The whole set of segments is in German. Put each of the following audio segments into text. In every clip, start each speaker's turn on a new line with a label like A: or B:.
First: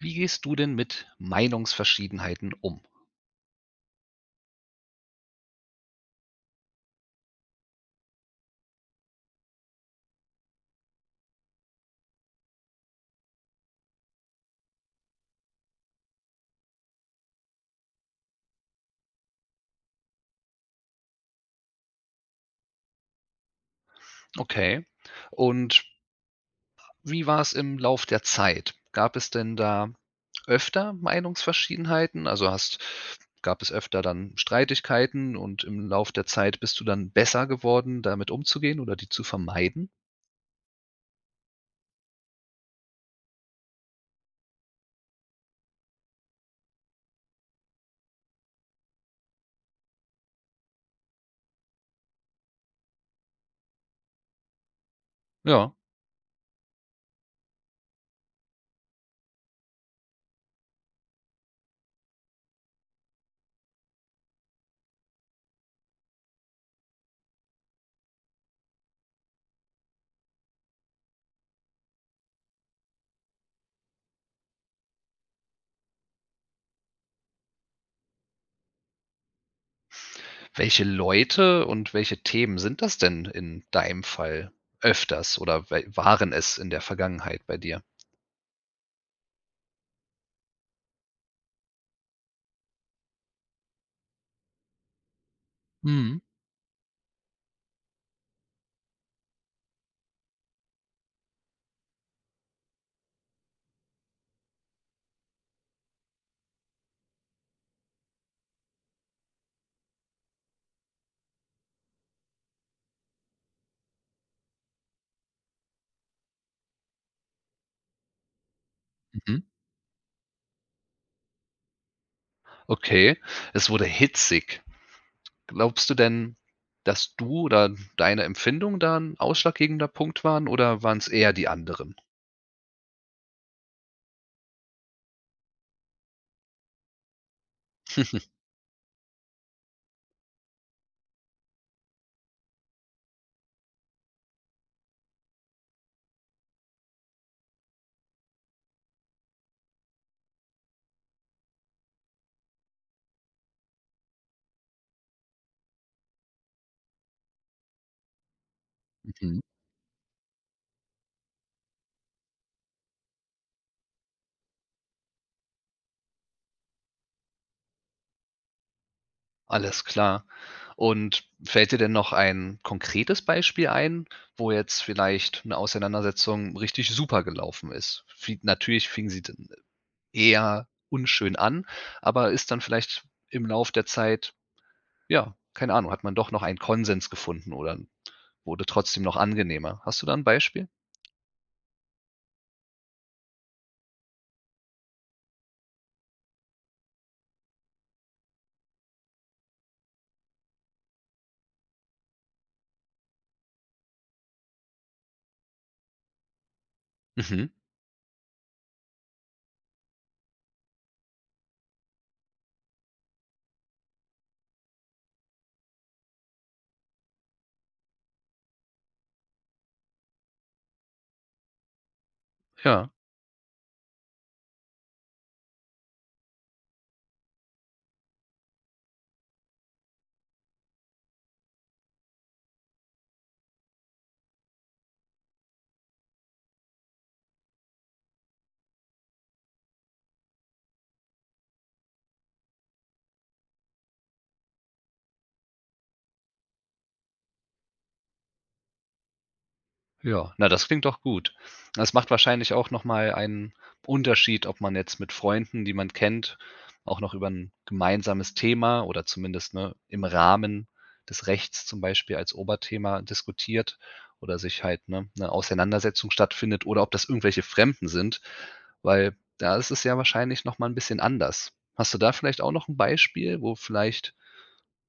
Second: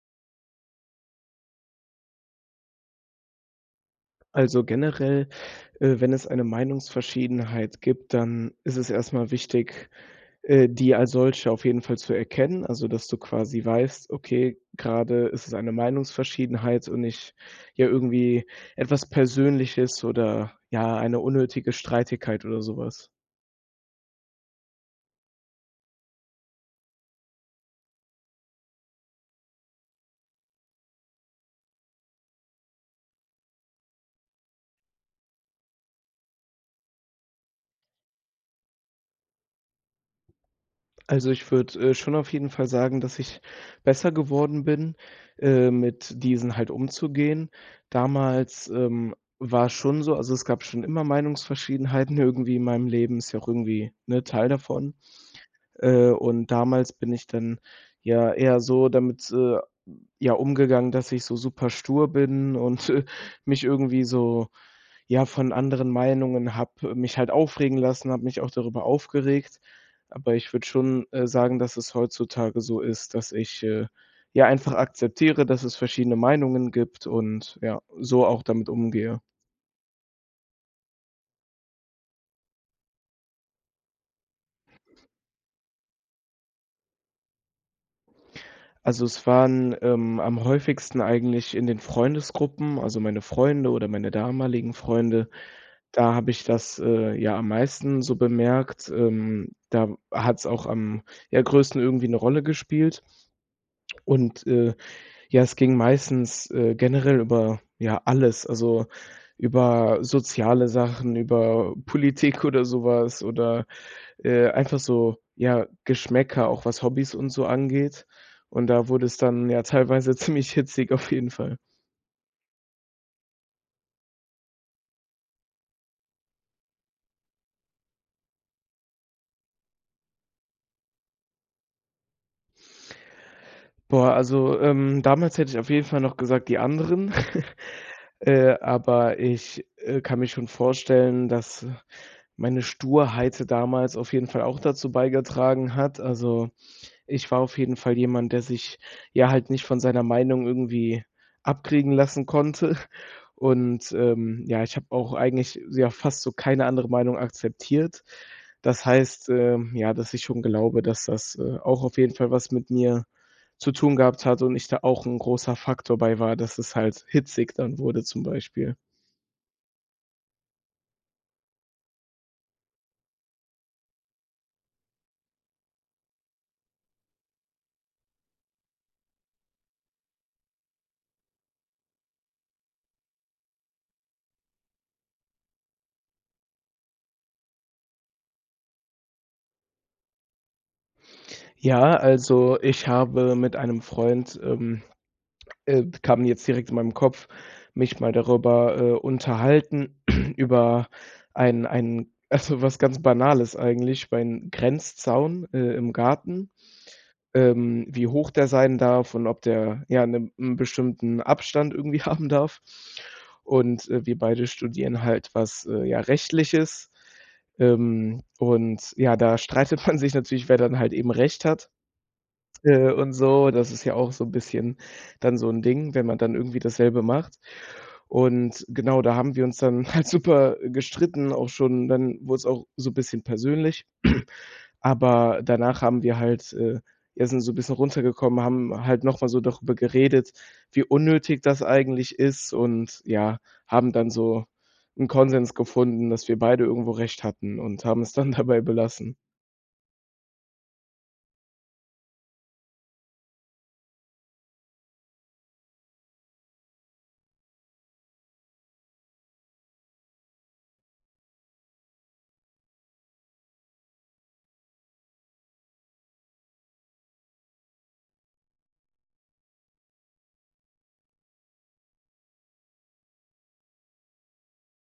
A: Wie gehst du denn mit Meinungsverschiedenheiten um?
B: Also generell, äh, wenn es eine Meinungsverschiedenheit gibt, dann ist es erst mal wichtig, äh, die als solche auf jeden Fall zu erkennen. Also, dass du quasi weißt, okay, grade ist es eine Meinungsverschiedenheit und nicht, ja, irgendwie etwas Persönliches oder, ja, eine unnötige Streitigkeit oder sowas.
A: Okay und wie war's im Lauf der Zeit? Gab es denn da öfter Meinungsverschiedenheiten? Also, hast gab es öfter dann Streitigkeiten, und im Lauf der Zeit bist du dann besser geworden, damit umzugehen oder die zu vermeiden?
B: Also, ich würde, äh, schon auf jeden Fall sagen, dass ich besser geworden bin, äh, mit diesen halt umzugehen. Damals, ähm, war's schon so also, es gab schon immer Meinungsverschiedenheiten irgendwie in meinem Leben, ist ja auch irgendwie, ne, Teil davon.
A: Ja.
B: Äh, und damals bin ich dann ja eher so damit, äh, ja, umgegangen, dass ich so superstur bin und, äh, mich irgendwie so ja, von anderen Meinungen habe mich halt aufregen lassen, habe mich auch darüber aufgeregt. Aber ich würde schon, äh, sagen, dass es heutzutage so ist, dass ich, äh, ja, einfach akzeptiere, dass es verschiedene Meinungen gibt und, ja, so auch damit umgehe.
A: Welche Leute und welche Themen sind das denn in deinem Fall öfters oder we waren es in der Vergangenheit bei dir?
B: Also, es waren, ähm, am häufigsten eigentlich in den Freundesgruppen, also, meine Freunde oder meine damaligen Freunde, da
A: Mhm.
B: habe ich das, äh, ja am meisten so bemerkt, ähm. Da hat's auch am, ja, größten irgendwie 'ne Rolle gespielt. Und, äh, ja, es ging meistens, äh, generell über, ja, alles, also, über soziale Sachen, über Politik oder so was oder, äh, einfach so, ja, Geschmäcker, auch was Hobbys und so angeht. Und da wurde es
A: Mhm.
B: dann ja teilweise ziemlich hitzig, auf jeden Fall.
A: Okay, es wurde hitzig. Glaubst du denn, dass du oder deine Empfindung da 'n ausschlaggebender Punkt waren oder waren's eher die anderen?
B: Boah, also, ähm, damals hätte ich auf jeden Fall noch gesagt, die anderen, äh, aber ich, äh, kann mir schon vorstellen, dass meine Sturheit damals auf jeden Fall auch dazu beigetragen hat. Also, ich war auf jeden Fall jemand, der sich, ja, halt nicht von seiner Meinung irgendwie abkriegen lassen konnte und, ähm, ja, ich habe auch eigentlich, ja, fast so keine andere Meinung akzeptiert. Das heißt,
A: Mhm.
B: ähm, ja, dass ich schon glaube, dass das, äh, auch auf jeden Fall was mit mir zu tun gehabt hat und ich da auch 'n großer Faktor bei war, dass es halt hitzig dann wurde, zum Beispiel.
A: Alles klar. Und fällt dir denn noch ein konkretes Beispiel ein, wo jetzt vielleicht 'ne Auseinandersetzung richtig super gelaufen ist? Fi natürlich fing sie dann eher unschön an, aber ist dann vielleicht im Lauf der Zeit ja, keine Ahnung, hat man doch noch einen Konsens gefunden oder 'n wurde trotzdem noch angenehmer. Hast du da 'n Beispiel?
B: Ja, also, ich habe mit einem Freund ähm, äh, kam jetzt direkt in meinen Kopf mich mal darüber, äh, unterhalten über einen einen also, was ganz Banales eigentlich über einen Grenzzaun, äh, im Garten,
A: Mhm.
B: ähm, wie hoch der sein darf und ob der, ja, 'ne, 'n bestimmten Abstand irgendwie haben darf. Und, äh, wir beide studieren halt was, äh, ja, Rechtliches. Ähm, und, ja, da streitet man sich natürlich, wer dann halt eben Recht hat,
A: Ja.
B: äh, und so. Das ist ja auch so 'n bisschen dann so 'n Ding, wenn man dann irgendwie dasselbe macht. Und genau da haben wir uns dann halt super gestritten, auch schon, dann wurde es auch so 'n bisschen persönlich. Aber danach haben wir halt äh, ja, sind so 'n bisschen runtergekommen, haben halt noch mal so darüber geredet, wie unnötig das eigentlich ist, und ja, haben dann so 'n Konsens gefunden, dass wir beide irgendwo recht hatten, und haben es dann dabei belassen.
A: Ja. Na, das klingt doch gut. Das macht wahrscheinlich auch noch mal einen Unterschied, ob man jetzt mit Freunden, die man kennt, auch noch über 'n gemeinsames Thema oder zumindest, ne, im Rahmen des Rechts zum Beispiel als Oberthema diskutiert oder sich halt, ne, 'ne Auseinandersetzung stattfindet oder ob das irgendwelche Fremden sind, weil da ist es ja wahrscheinlich noch mal 'n bisschen anders. Hast du da vielleicht auch noch 'n Beispiel, wo vielleicht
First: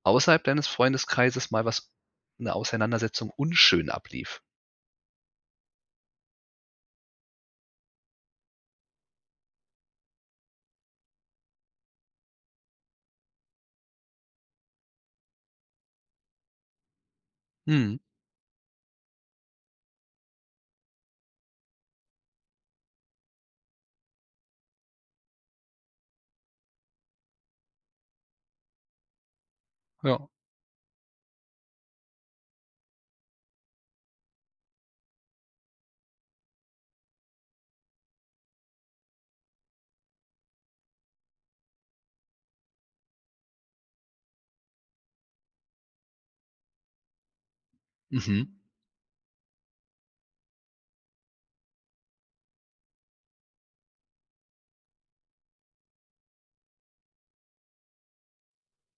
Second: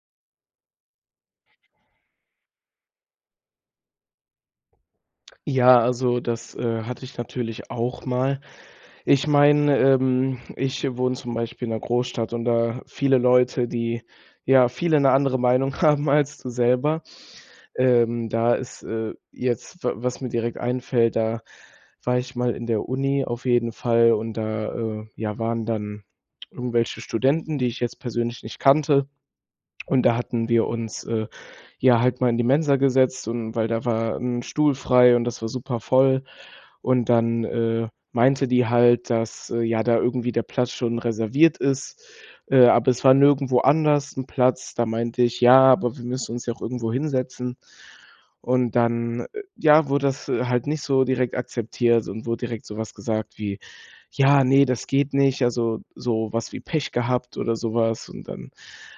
A: außerhalb deines Freundeskreises mal was 'ne Auseinandersetzung unschön ablief?
B: Ja, also, das, äh, hatte ich natürlich auch mal. Ich meine, ähm, ich wohne zum Beispiel in 'ner Großstadt und da viele Leute, die ja viele 'ne andere Meinung haben als du selber,
A: Mhm.
B: ähm, da ist, äh, jetzt w was mir direkt einfällt, da war ich mal in der Uni auf jeden Fall und da, äh, ja waren dann irgendwelche Studenten, die ich jetzt persönlich nicht kannte. Und da
A: Ja.
B: hatten wir uns, äh, ja halt mal in die Mensa gesetzt und weil da war 'n Stuhl frei und das war supervoll und dann, äh, meinte die halt, dass, äh, ja da irgendwie der Platz schon reserviert ist, äh, aber es war nirgendwo anders 'n Platz. Da meinte ich: „Ja, aber wir müssen uns ja auch irgendwo hinsetzen.“
A: Mhm.
B: Und dann ja, wurde das halt nicht so direkt akzeptiert und wurde direkt so was gesagt wie: „Ja ne, das geht nicht.“ Also, so was wie Pech gehabt oder sowas und dann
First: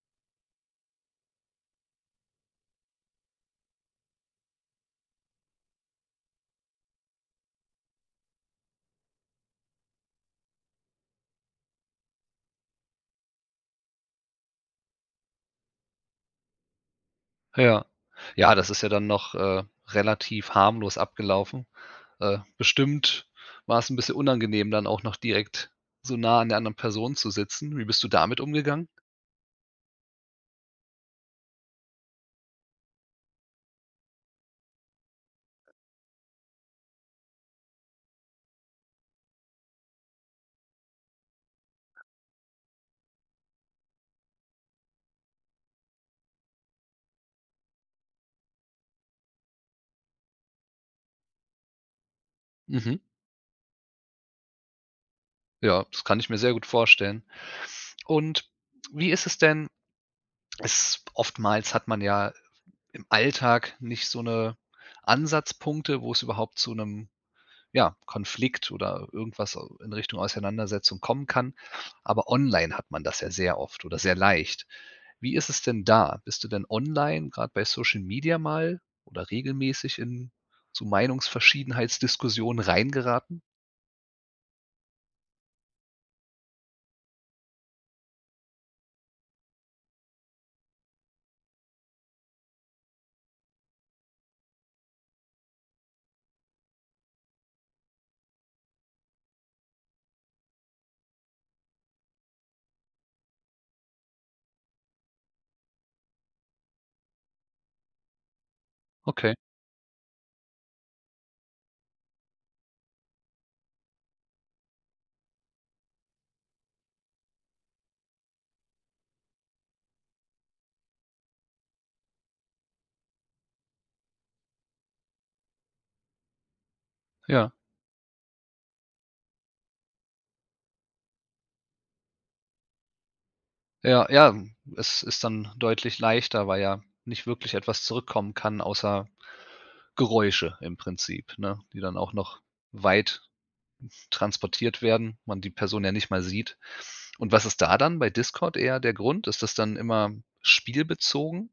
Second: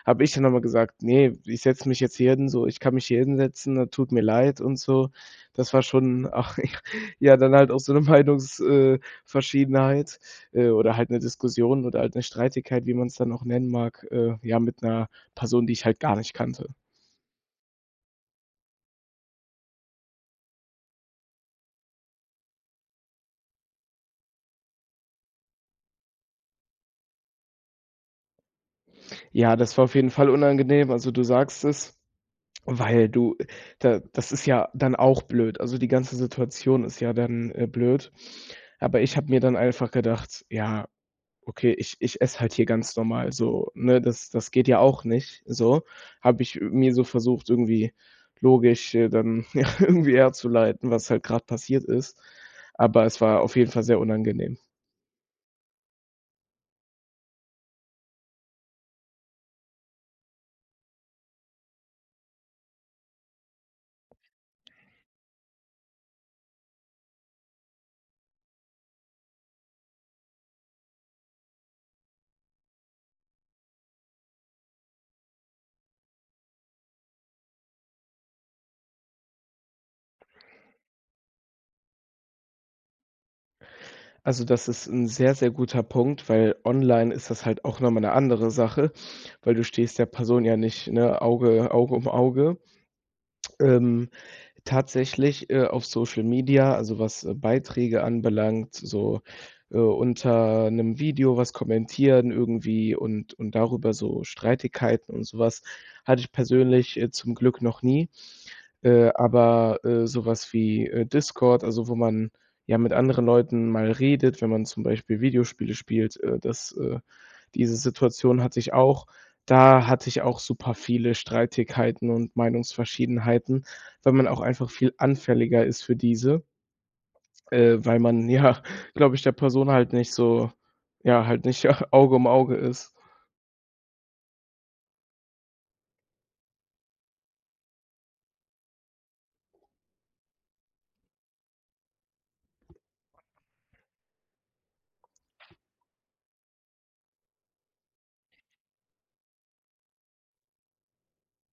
B: habe ich dann noch mal gesagt: „Ne, ich setze mich jetzt hier hin so. Ich kann mich hier hinsetzen, tut mir leid und so.“ Das war schon, ach, ja, ja, dann halt auch so 'ne Meinungs äh, Verschiedenheit, äh, oder halt 'ne Diskussion oder halt 'ne Streitigkeit, wie man's dann auch nennen mag, äh, ja mit 'ner Person, die ich halt gar nicht kannte.
A: Ja. Ja, das ist ja dann noch, äh, relativ harmlos abgelaufen. Äh, bestimmt war es 'n bisschen unangenehm, dann auch noch direkt so nah an der anderen Person zu sitzen. Wie bist du damit umgegangen?
B: Ja, das war auf jeden Fall unangenehm. Also, du sagst es, weil du da das ist ja dann auch blöd. Also, die ganze Situation ist ja dann, äh, blöd. Aber ich habe mir dann einfach gedacht: „Ja, okay, ich ich esse halt hier ganz normal so, ne?“ Das das geht ja auch nicht so. Habe ich, äh, mir so versucht irgendwie logisch äh, dann, ja, irgendwie herzuleiten, was halt grad passiert ist.
A: Mhm.
B: Aber es war auf jeden Fall sehr unangenehm.
A: Ja, das kann ich mir sehr gut vorstellen. Und wie ist es denn? S oftmals hat man ja im Alltag nicht so 'ne Ansatzpunkte, wo es überhaupt zu 'nem, ja, Konflikt oder irgendwas in Richtung Auseinandersetzung kommen kann, aber online hat man das ja sehr oft oder sehr leicht. Wie ist es denn da? Bist du denn online, grad bei Social Media mal oder regelmäßig in so Meinungsverschiedenheitsdiskussionen reingeraten?
B: Also, das ist 'n sehr, sehr guter Punkt, weil online ist das halt auch noch mal 'ne andere Sache, weil du stehst der Person ja nicht, ne, Auge Auge um Auge. Ähm, tatsächlich, äh, auf Social Media, also was Beiträge anbelangt, so, äh, unter 'nem Video was kommentieren irgendwie und und darüber so Streitigkeiten und so was, hatte ich persönlich, äh, zum Glück noch nie. Äh,
A: Okay.
B: aber, äh, so was wie, äh, Discord, also wo man ja mit anderen Leuten mal redet, wenn man zum Beispiel Videospiele spielt, äh, das, äh diese Situation hatte ich auch. Da hatte ich auch super viele Streitigkeiten und Meinungsverschiedenheiten, weil man auch einfach viel anfälliger ist für diese
A: Ja.
B: äh, weil man ja, glaube ich, der Person halt nicht so, ja halt nicht Auge um Auge ist.
A: Ja. Ja, hm, es ist dann deutlich leichter, weil ja nicht wirklich etwas zurückkommen kann außer Geräusche im Prinzip, ne, die dann auch noch weit transportiert werden, man die Person ja nicht mal sieht. Und was ist da dann bei Discord eher der Grund? Ist das dann immer spielbezogen?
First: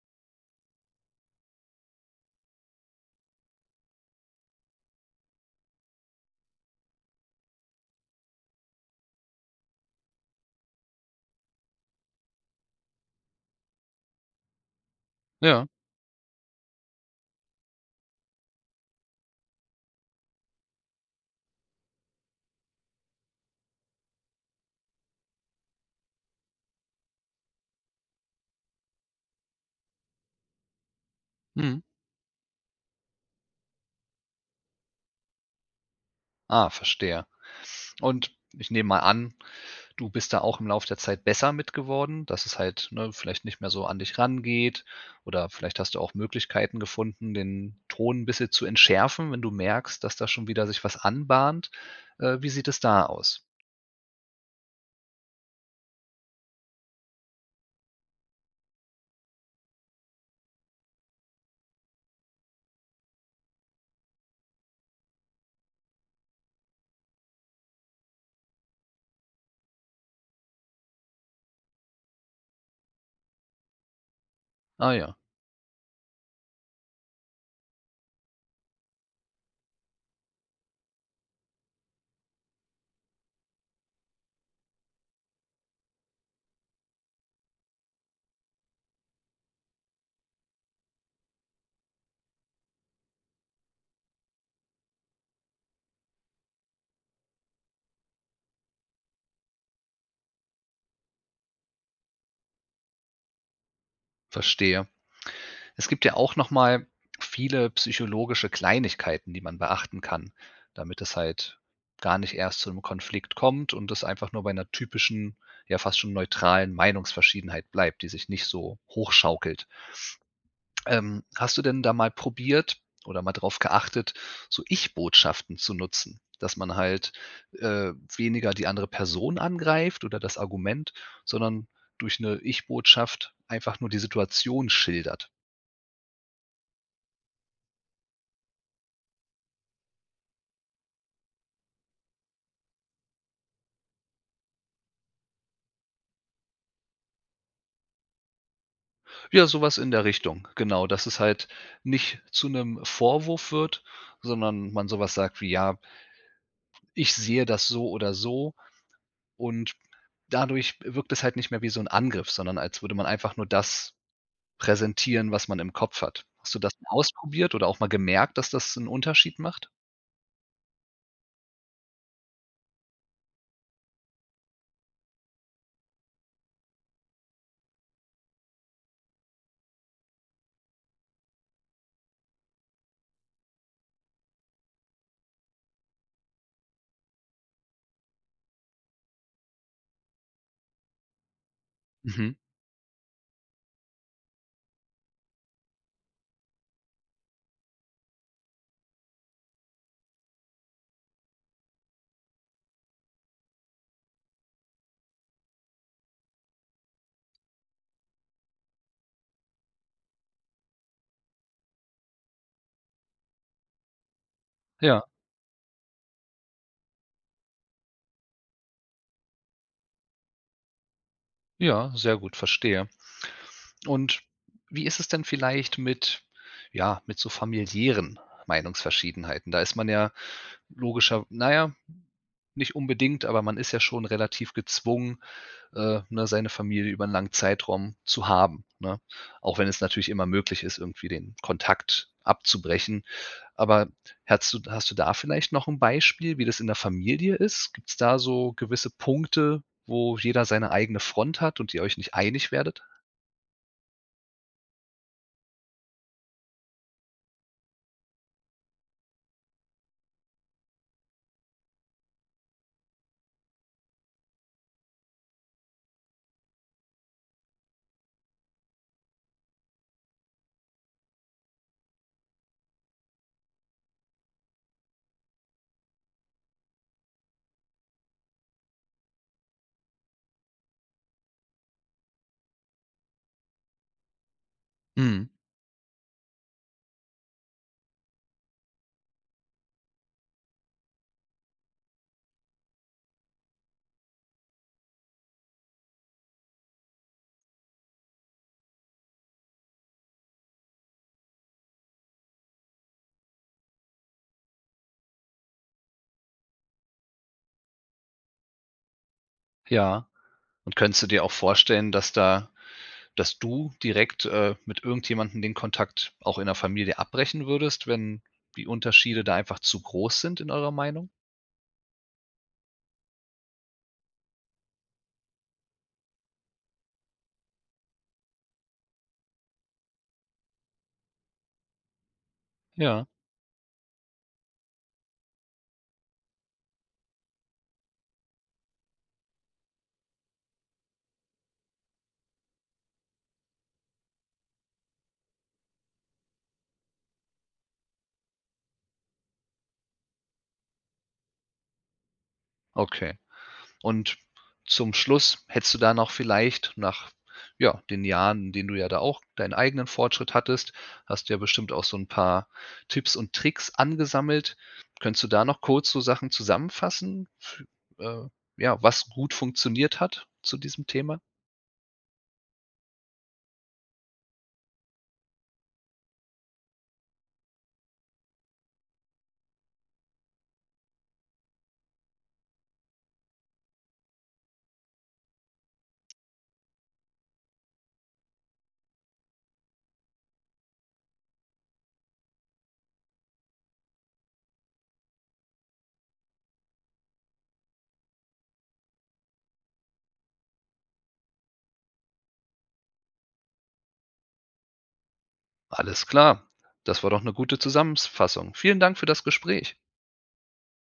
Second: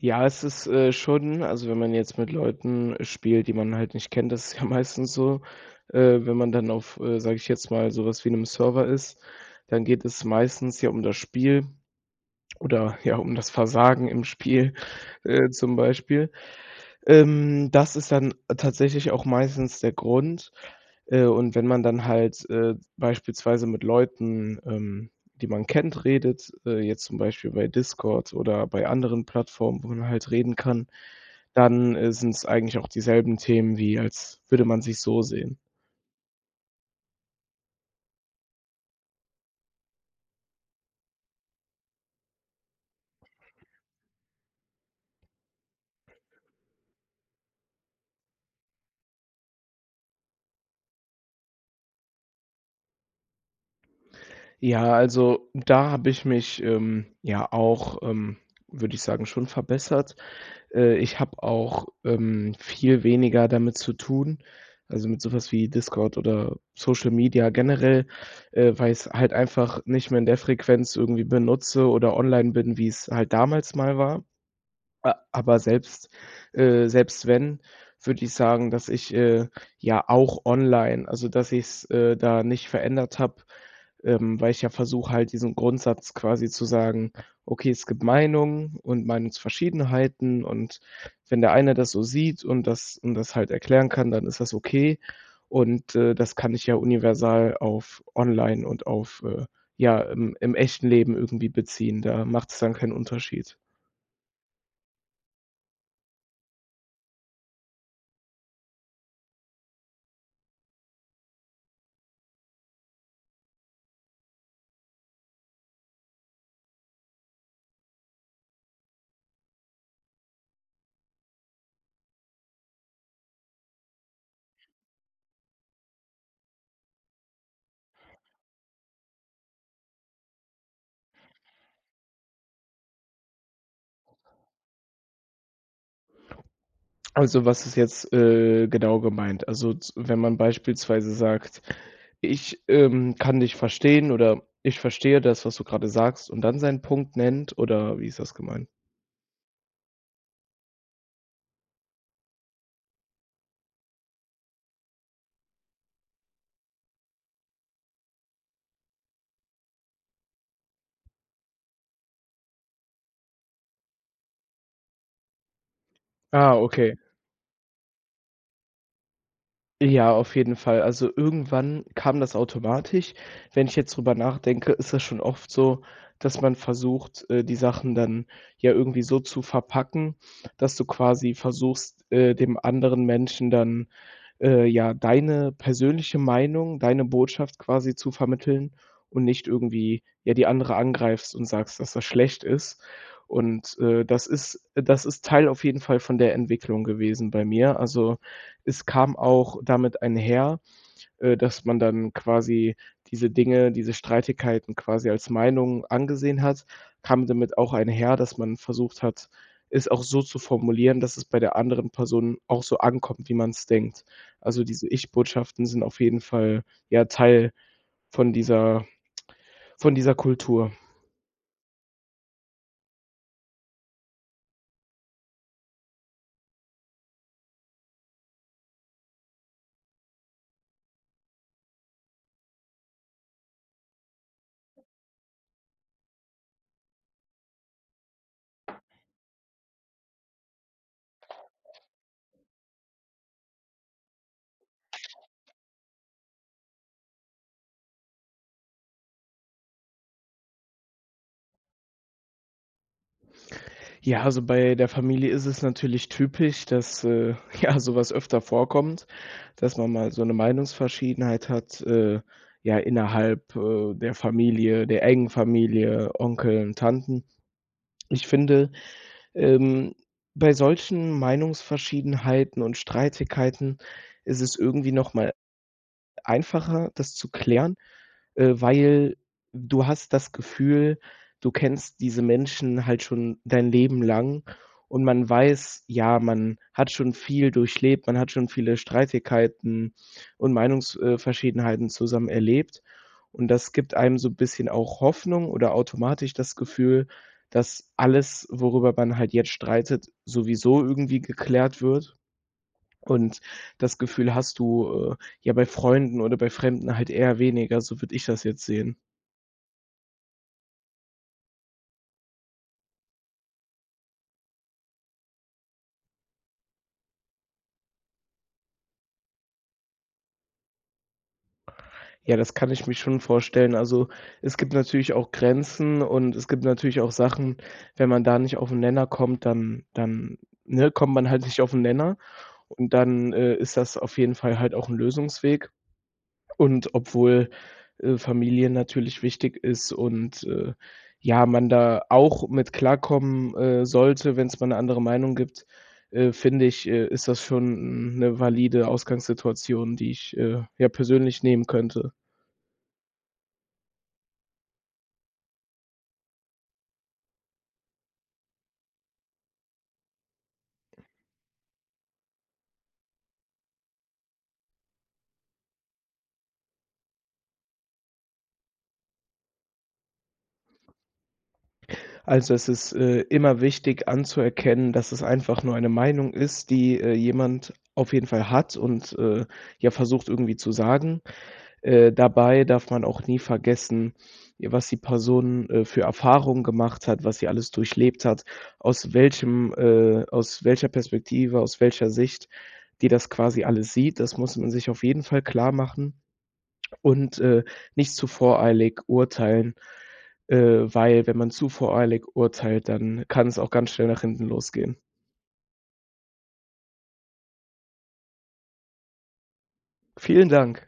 B: Ja, ist es, äh, schon also, wenn man jetzt mit Leuten spielt, die man halt nicht kennt, das ist ja meistens so. Äh, wenn man dann auf, äh, sage ich jetzt mal, so was wie 'nem Server ist, dann geht es meistens ja um das Spiel oder ja, um das Versagen im Spiel, äh,
A: Ja.
B: zum Beispiel. Ähm, das ist dann tatsächlich auch meistens der Grund. Äh, und wenn man dann halt, äh, beispielsweise mit Leuten, ähm, die man kennt, redet, äh, jetzt zum Beispiel bei Discord oder bei anderen Plattformen, wo man halt reden kann,
A: Mhm.
B: dann, äh, sind es eigentlich auch dieselben Themen wie als würde man sich so sehen.
A: Ah, verstehe. Und ich nehme mal an, du bist da auch im Lauf der Zeit besser mit geworden, dass es halt, ne, vielleicht nicht mehr so an dich rangeht oder vielleicht hast du auch Möglichkeiten gefunden, den Ton bisschen zu entschärfen, wenn du merkst, dass da schon wieder sich was anbahnt. Äh, wie sieht es da aus?
B: Ja, also, da habe ich mich, ähm, ja auch, ähm, würde ich sagen, schon verbessert. Äh, ich habe auch, ähm, viel weniger damit zu tun, also, mit so was wie Discord oder Social Media generell, äh, weil ich's halt einfach nicht mehr in der Frequenz irgendwie benutze oder online bin, wie's halt damals mal war.
A: Ah,
B: A
A: ja.
B: aber selbst, äh selbst wenn, würde ich sagen, dass ich, äh, ja auch online also, dass ich's, äh, da nicht verändert habe, ähm, weil ich ja versuche halt diesen Grundsatz quasi zu sagen: „Okay, es gibt Meinungen und Meinungsverschiedenheiten und wenn der eine das so sieht und das und das halt erklären kann, dann ist das okay“ und, äh, das kann ich ja universal auf online und auf, äh, ja im im echten Leben irgendwie beziehen. Da macht's dann keinen Unterschied.
A: Verstehe. Es gibt ja auch noch mal viele psychologische Kleinigkeiten, die man beachten kann, damit es halt gar nicht erst zu 'nem Konflikt kommt und es einfach nur bei 'ner typischen, ja, fast schon neutralen Meinungsverschiedenheit bleibt, die sich nicht so hochschaukelt. Ähm, hast du denn da mal probiert oder mal drauf geachtet, so Ich-Botschaften zu nutzen? Dass man halt, äh, weniger die andere Person angreift oder das Argument, sondern durch 'ne Ich-Botschaft einfach nur die Situation schildert.
B: Also, was ist jetzt, äh, genau gemeint? Also, z wenn man beispielsweise sagt: „Ich, ähm, kann dich verstehen.“ Oder: „Ich verstehe das, was du grade sagst.“ Und dann seinen Punkt nennt oder wie ist das gemeint?
A: Ja, so was in der Richtung. Genau, dass es halt nicht zu 'nem Vorwurf wird, sondern man so was sagt wie, ja „Ich sehe das so oder so“ und dadurch wirkt es halt nicht mehr wie so 'n Angriff, sondern als würde man einfach nur das präsentieren, was man im Kopf hat. Hast
B: Ah,
A: du das mal
B: okay.
A: ausprobiert oder auch mal gemerkt, dass das 'n Unterschied macht?
B: Ja, auf jeden Fall. Also, irgendwann kam das automatisch. Wenn ich jetzt drüber nachdenke, ist das schon oft so, dass man versucht, äh, die Sachen dann ja irgendwie so zu verpacken, dass du quasi versuchst, äh, dem anderen Menschen dann, äh, ja, deine persönliche Meinung, deine Botschaft quasi zu vermitteln und nicht irgendwie, ja, die andere angreifst und sagst, dass das
A: Mhm.
B: schlecht ist. Und, äh, das ist das ist Teil auf jeden Fall von der Entwicklung gewesen bei mir. Also, es kam auch damit einher, äh, dass man dann quasi diese Dinge, diese Streitigkeiten quasi als Meinung angesehen hat kam damit auch einher, dass man versucht hat, es auch so zu formulieren, dass es bei der anderen Person auch so ankommt, wie man's denkt. Also, diese
A: Ja.
B: Ich-Botschaften sind auf jeden Fall, ja, Teil von dieser von dieser Kultur.
A: Ja, sehr gut, verstehe. Und wie ist es denn vielleicht mit ja, mit so familiären Meinungsverschiedenheiten? Da ist man ja logischerw naja, nicht unbedingt, aber man ist ja schon relativ gezwungen, äh, ne, seine Familie über 'n langen Zeitraum zu haben, ne? Auch wenn es natürlich immer möglich ist, irgendwie den Kontakt abzubrechen. Aber hättest du hast du da vielleicht noch 'n Beispiel, wie das in der Familie ist? Gibt's da so gewisse Punkte, wo jeder seine eigene Front hat und ihr euch nicht einig werdet?
B: Ja, also bei der Familie ist es natürlich typisch, dass, äh, ja, so was öfter vorkommt, dass man mal so 'ne Meinungsverschiedenheit hat, äh, ja, innerhalb, äh, der Familie der engen Familie, Onkel und Tanten. Ich finde, ähm, bei solchen Meinungsverschiedenheiten und Streitigkeiten ist es irgendwie noch mal einfacher, das zu klären, äh, weil du hast das Gefühl, du kennst diese Menschen halt schon dein Leben lang, und
A: Mhm.
B: man weiß, ja, man hat schon viel durchlebt, man hat schon viele Streitigkeiten und Meinungs äh, verschiedenheiten zusammen erlebt, und das gibt einem so bisschen auch Hoffnung oder automatisch das Gefühl, dass alles, worüber man halt jetzt streitet, sowieso irgendwie geklärt wird. Und das Gefühl hast du, äh, ja, bei Freunden oder bei Fremden halt eher weniger, so würde ich das jetzt sehen.
A: Ja. Und könntest du dir auch vorstellen, dass da dass du direkt, äh, mit irgendjemandem den Kontakt auch in der Familie abbrechen würdest, wenn die Unterschiede da einfach zu groß sind in eurer Meinung?
B: Ja, das kann ich mich schon vorstellen. Also, es gibt natürlich auch Grenzen, und es gibt natürlich auch Sachen, wenn man da nicht auf 'n Nenner kommt, dann dann, ne, kommt man halt nicht auf 'n Nenner, und
A: Ja.
B: dann, äh, ist das auf jeden Fall halt auch 'n Lösungsweg. Und obwohl, äh, Familie natürlich wichtig ist und, äh, ja, man da auch mit klarkommen, äh, sollte, wenn's mal 'ne andere Meinung gibt, äh, finde ich, äh, ist das schon 'n 'ne valide Ausgangssituation, die ich, äh, ja, persönlich nehmen könnte.
A: Okay. Und zum Schluss, hättest du da noch vielleicht nach, ja, den Jahren, in denen du ja da auch deinen eigenen Fortschritt hattest hast du ja bestimmt auch so 'n paar Tipps und Tricks angesammelt. Könntest du da noch kurz so Sachen zusammenfassen fü äh, ja, was gut funktioniert hat zu diesem Thema?
B: Also es ist, äh, immer wichtig, anzuerkennen, dass es einfach nur eine Meinung ist, die, äh, jemand auf jeden Fall hat und, äh, ja, versucht irgendwie zu sagen. Äh, dabei darf man auch nie vergessen, ja, was die Person, äh, für Erfahrungen gemacht hat, was sie alles durchlebt hat, aus welchem äh, aus welcher Perspektive, aus welcher Sicht die das quasi alles sieht. Das muss man sich auf jeden Fall klar machen und, äh, nicht zu voreilig urteilen, äh, weil, wenn man zu voreilig urteilt, dann kann es auch ganz schnell nach hinten losgehen.
A: Alles klar. Das war doch 'ne gute Zusammens Fassung. Vielen Dank für das Gespräch.
B: Vielen Dank.